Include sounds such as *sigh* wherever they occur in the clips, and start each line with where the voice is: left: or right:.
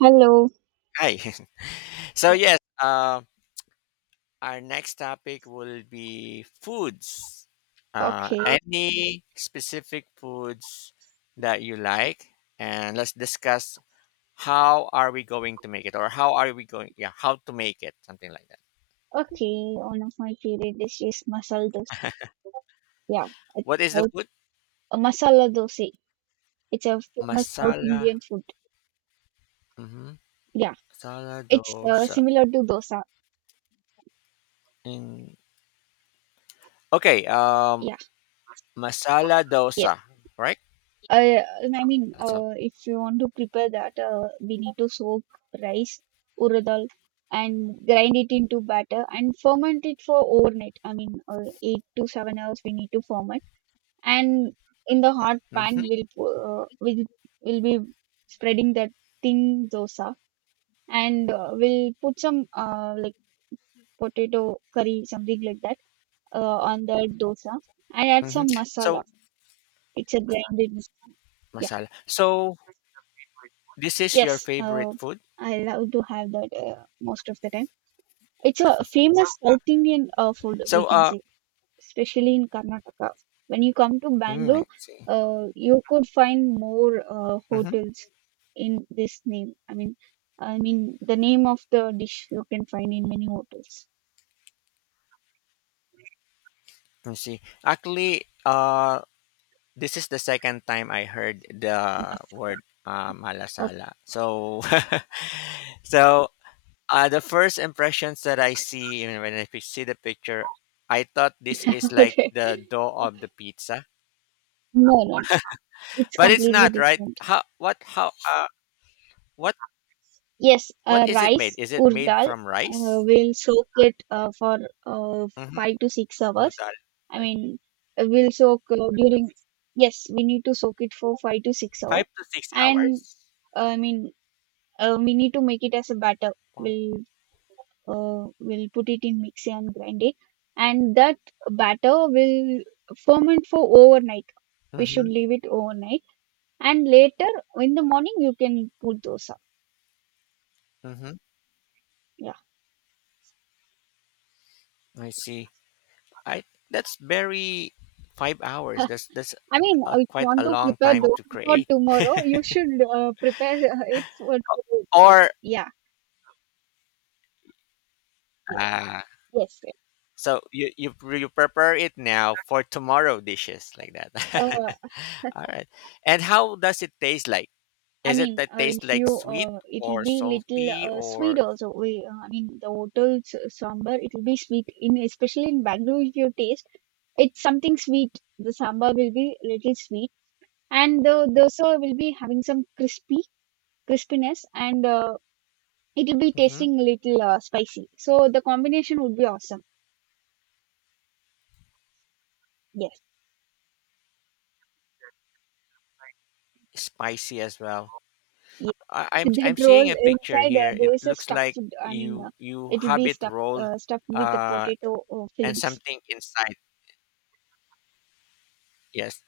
right: Hello.
left: Hi. *laughs* So
right: Yeah.
left: yes, our next topic will be foods.
right: Okay.
left: Any specific foods that you like, and let's discuss how are we going to make it, or how are we going, yeah, how to make it, something like that.
right: Okay. One of my favorite dishes, masala dosa. Yeah, it's
left: What is the
right: South.
left: food?
right: Masala dosa. It's a famous South
left: Masala.
right: Indian food.
left: Mm-hmm.
right: Yeah,
left: Masala
right: it's
left: dosa.
right: similar to dosa.
left: In okay.
right: Yeah,
left: Masala
right: yes.
left: dosa. Right.
right: Uh,
left: That's all.
right: if you want to prepare that, we need to soak rice, urad dal, and grind it into batter and ferment it for overnight. 8 to 7 hours we need to ferment, and in the hot
left: Mm-hmm.
right: pan will uh, will will be spreading that thin dosa, and we'll put some like potato curry something like that, uh, on the dosa and add
left: Mm-hmm.
right: some masala.
left: So
right: It's a blended masala. Yeah.
left: masala. So this is
right: yes
left: your
right: uh,
left: favorite food.
right: I love to have that most of the time. It's a famous South Indian food, we
left: So,
right: can say, especially in Karnataka. When you come to
left: mm,
right: Bangalore,
left: I see.
right: you could find more
left: Mm-hmm.
right: hotels in this name. I mean the name of the dish you can find in many hotels.
left: I see. Actually, this is the second time I heard the
right: Masala.
left: word malasala.
right: *laughs*
left: So, *laughs* so the first impressions that I see you know, when I see the picture, I thought this is like
right: Okay.
left: the dough of the pizza,
right: No, no, it's
left: but it's
right: completely
left: not, right?
right: different.
left: How? What? How? What?
right: Yes,
left: What is it made?
right: rice,
left: Is it made
right: urdal,
left: from rice?
right: we'll soak it for uh,
left: Mm-hmm.
right: 5 to 6 hours. I mean, uh, we'll soak uh, during, yes, we need to soak it for five to six
left: Five
right: hours.
left: to six
right: And
left: hours.
right: uh, I mean, we need to make it as a batter.
left: Wow.
right: We'll we'll put it in mixer and grind it, and that batter will ferment for overnight. We
left: Mm-hmm.
right: should leave it overnight, and later in the morning you can put dosa.
left: Mm-hmm.
right: Yeah.
left: I see. I that's very 5 hours. That's a,
right: If you
left: quite
right: want
left: a
right: to
left: long
right: prepare
left: time to
right: dosa for
left: create.
right: tomorrow, you should prepare it for today itself.
left: Or
right: Yeah. Yes.
left: ah
right: Yes.
left: so you prepare it now for tomorrow dishes like that.
right: Uh, *laughs*
left: *laughs* All right. And how does it taste like? Is it that taste
right: if you,
left: like sweet
right: it'll
left: or
right: be little
left: salty
right: sweet
left: or
right: also. The hotel's sambar, it'll be sweet. In especially in Bangalore, if you taste, it's something sweet. The sambar will be little sweet, and the dosa will be having some crispy crispiness, and it'll be
left: mhm,
right: tasting little spicy. So the combination would be awesome. Yes,
left: spicy as well?
right: yes.
left: I,
right: *laughs*
left: I'm
right: With
left: I'm
right: that roll
left: seeing a picture
right: inside
left: here.
right: there
left: It
right: is a
left: looks
right: stuffed.
left: like
right: I mean,
left: you
right: It'll
left: have
right: be
left: it rolled
right: stuffed with the
left: uh
right: potato
left: and
right: fillings.
left: something inside. Yes.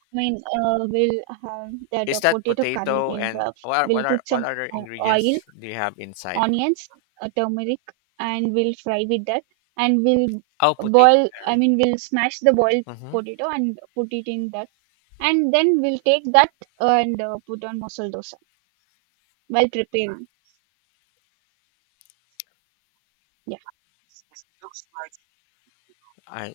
right: We'll have that
left: Is that
right: potato curry.
left: potato and
right: We'll put
left: what
right: some
left: other
right: o- oil,
left: ingredients do you have inside?
right: onions, turmeric, and we'll fry with that. And
left: Oh, potato curry.
right: we'll smash the boiled
left: Mm-hmm.
right: potato and put it in that. And then we'll take that and put on masala dosa while preparing. Yeah,
left: I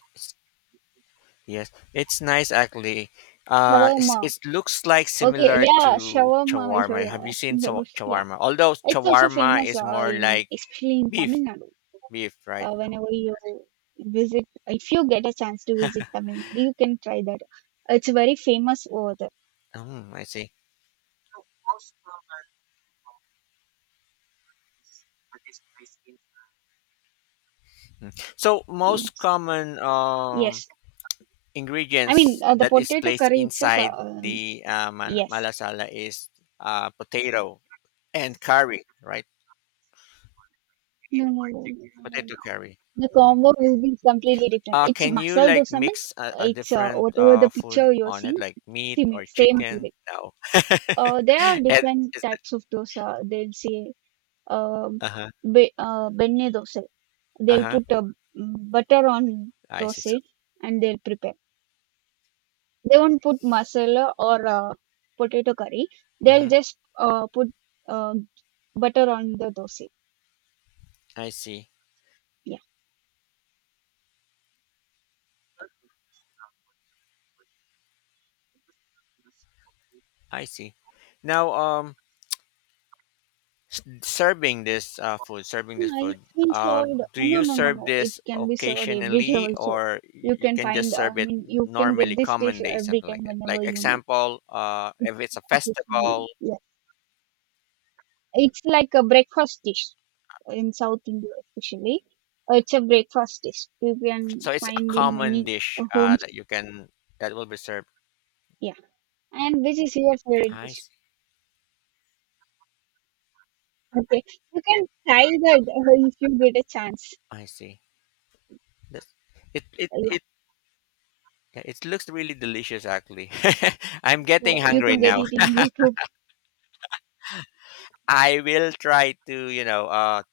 left: yes, it's nice actually. It's,
right: shawarma.
left: it looks like
right: Okay,
left: similar
right: yeah,
left: to
right: shawarma. *laughs*
left: shawarma.
right: You're
left: Have you seen
right: asking about. Yeah,
left: shawarma? Although
right: it's also
left: shawarma
right: famous
left: is
right: uh,
left: more
right: in
left: like
right: especially in Tamil
left: beef,
right: Nadu.
left: beef, right?
right: Whenever you visit, if you get a chance to visit Tamil Nadu, you can try that. It's very famous over there.
left: Mm, I see. Mm. So most
right: Yes,
left: common
right: yes.
left: ingredients
right: The
left: that is
right: potato
left: placed
right: curry itself.
left: inside the
right: Yes.
left: malasala is potato and curry, right?
right: No, no, no. No, no,
left: Potato
right: no.
left: curry.
right: The
left: Mhm.
right: combo will be completely different. It's
left: Can you
right: masala
left: like
right: dosa means
left: mix a
right: it's
left: different
right: whatever the picture
left: food
right: you're
left: on it,
right: seeing,
left: like meat
right: same
left: or
right: same
left: chicken?
right: anyway.
left: No. *laughs*
right: There are
left: it
right: different
left: is.
right: types of dosa. They'll say um,
left: Uh huh.
right: benne dosa.
left: Uh
right: They'll
left: huh.
right: put a butter on
left: I see. So,
right: dosa and they'll prepare. They won't put masala or potato curry. They'll
left: hmm,
right: just put uh, butter on the dosa.
left: I see.
right: Yeah.
left: I see. Now, serving this food, serving this
right: Yeah,
left: food.
right: it's been
left: Uh,
right: served.
left: do
right: No,
left: you
right: no, no,
left: serve
right: no. It
left: this
right: can be served everywhere
left: occasionally,
right: also.
left: or
right: You
left: you
right: can
left: can just
right: find.
left: serve it
right: You can get
left: normally,
right: this dish
left: common day,
right: every
left: something
right: time
left: like that?
right: whenever
left: Like
right: you need.
left: example,
right: It's
left: if it's a
right: occasionally,
left: festival.
right: Yeah, it's like a breakfast dish in South India, especially. It's a breakfast dish. You can
left: So it's a
right: find in many
left: common dish
right: homes.
left: that you can that will be served.
right: Yeah, and which is your favorite
left: I
right: dish?
left: see.
right: Okay, you can try that if you get a chance.
left: I see. That's, it it
right: Uh, Yeah,
left: it yeah, it looks really delicious actually. *laughs* I'm getting
right: so you
left: hungry
right: can get
left: now.
right: it in YouTube.
left: I will try to, you know,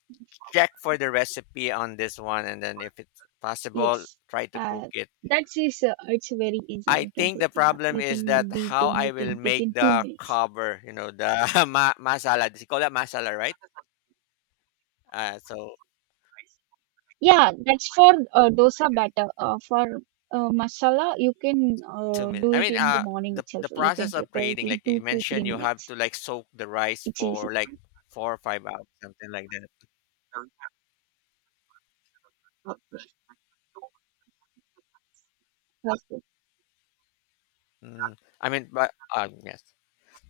left: check for the recipe on this one and then if it's possible,
right: Yes,
left: try to cook
right: uh,
left: it.
right: that is it's very easy.
left: I
right: You can
left: think
right: say,
left: the
right: yeah,
left: problem
right: you
left: is
right: can
left: that
right: be
left: how
right: doing
left: I
right: it
left: will
right: in
left: make
right: within two
left: the
right: minutes.
left: cover, you know, the *laughs* masala. They call that masala, right? Uh, so
right: Yeah, that's for dosa batter. For masala, you can
left: Two minutes.
right: do
left: I
right: it
left: mean,
right: in the morning
left: the
right: itself.
left: the
right: You can
left: process of
right: prepare it
left: creating,
right: in
left: like you
right: two to three
left: mentioned, you have
right: minutes.
left: to like soak the rice
right: It's easy.
left: for like 4 or 5 hours, something like that.
right: That's it.
left: Mm, I mean, but yes,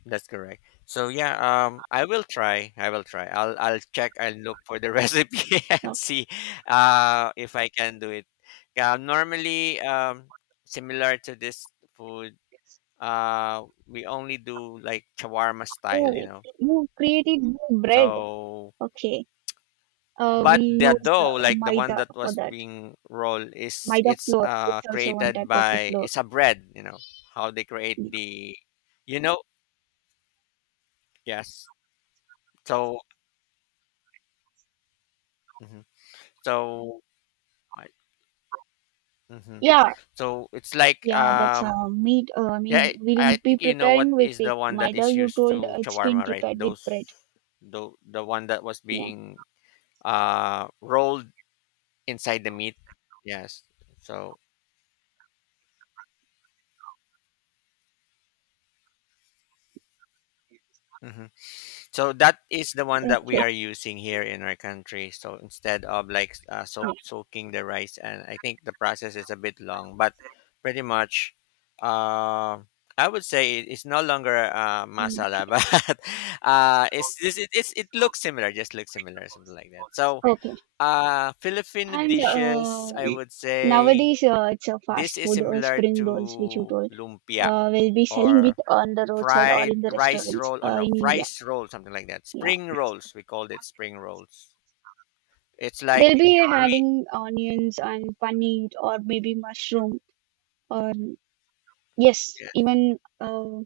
left: that's correct. So yeah, I will try. I will try. I'll check. I'll look for the *laughs* recipe
right: No.
left: and see, if I can do it. Yeah, normally, similar to this food, we only do like shawarma
right: Oh,
left: style, you know.
right: you created bread.
left: So
right: Okay. We
left: but the
right: use
left: dough, like the one
right: maida
left: that
right: for
left: was
right: that.
left: being rolled, is
right: Maida
left: it's
right: flour. It's also one type
left: created
right: of a
left: by
right: flour.
left: it's a bread. You know how they create the, you know, yes. So mhm, so mm,
right: Yeah,
left: so it's like
right: yeah, that's
left: um,
right: meat.
left: yeah, I
right: We'll be
left: think you know what
right: preparing with
left: is
right: it.
left: the one that
right: Maida,
left: is
right: you
left: used
right: told
left: to
right: it's been
left: shawarma, right?
right: prepared with
left: Those
right: bread.
left: the one that was
right: Yeah,
left: being rolled inside the meat. Yes. So. Mhm. So that is the one that
right: okay.
left: we are using here in our country. So instead of like
right: Yeah.
left: soaking the rice, and I think the process is a bit long, but pretty much, uh, I would say it's no longer
right: Mm,
left: masala, *laughs* but
right: yeah.
left: it's it looks similar, just looks similar, something like that. So
right: Okay.
left: Filipino
right: And
left: dishes, I would say
right: nowadays, it's a
left: this
right: fast
left: is
right: food,
left: similar
right: spring rolls, which you
left: to
right: told.
left: lumpia
right: We'll be selling it
left: or
right: on the roadside or
left: fried
right: in the
left: rice
right: restaurants
left: roll or no
right: in India.
left: rice roll something like that
right: Yeah.
left: spring rolls we called it spring rolls it's like
right: They'll be
left: we
right: adding onions and paneer or maybe mushroom or yes,
left: yes,
right: even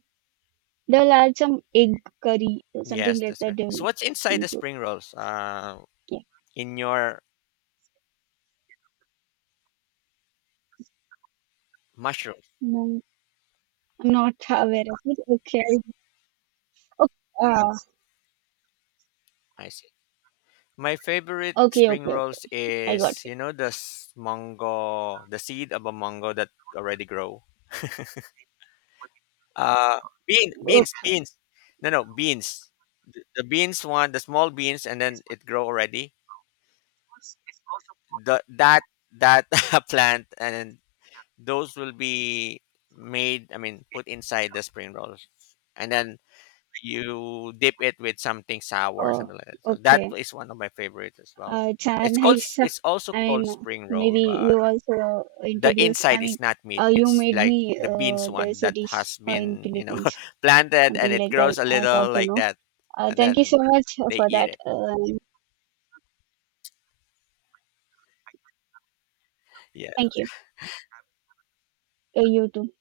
right: they'll add some egg curry or something
left: yes
right: like
left: that's
right: that.
left: correct
right: They'll
left: so what's inside the
right: include.
left: spring rolls
right: Yeah,
left: in your mushroom.
right: no, I'm not *laughs* aware of it. Okay, okay, uh,
left: I see. My favorite
right: okay,
left: spring
right: okay, okay.
left: rolls
right: I got
left: is
right: it.
left: you know the mango, the seed of a mango that already grow uh
right: Okay,
left: beans, no no beans, the beans one, the small beans and then it grow already the that that *laughs* plant and then those will be made I mean put inside the spring rolls and then you dip it with something sour or
right: oh,
left: something like that, so that
right: okay.
left: is one of my favorites as well.
right: It's a
left: It's
right: *laughs*
left: called
right: nice.
left: it's also called spring roll
right: Maybe you
left: but
right: also
left: the
right: introduce.
left: inside is not meat,
right: You
left: it's
right: made
left: like
right: me.
left: the beans one
right: There's a
left: that
right: dish
left: has
right: in
left: been you know
right: Philippines,
left: *laughs* planted and
right: something
left: it
right: like that.
left: grows a
right: I
left: little
right: got to
left: like
right: know.
left: that and
right: Thank you
left: then
right: so much
left: they
right: for
left: eat
right: that.
left: it.
right: Thank
left: Yes.
right: you. You too.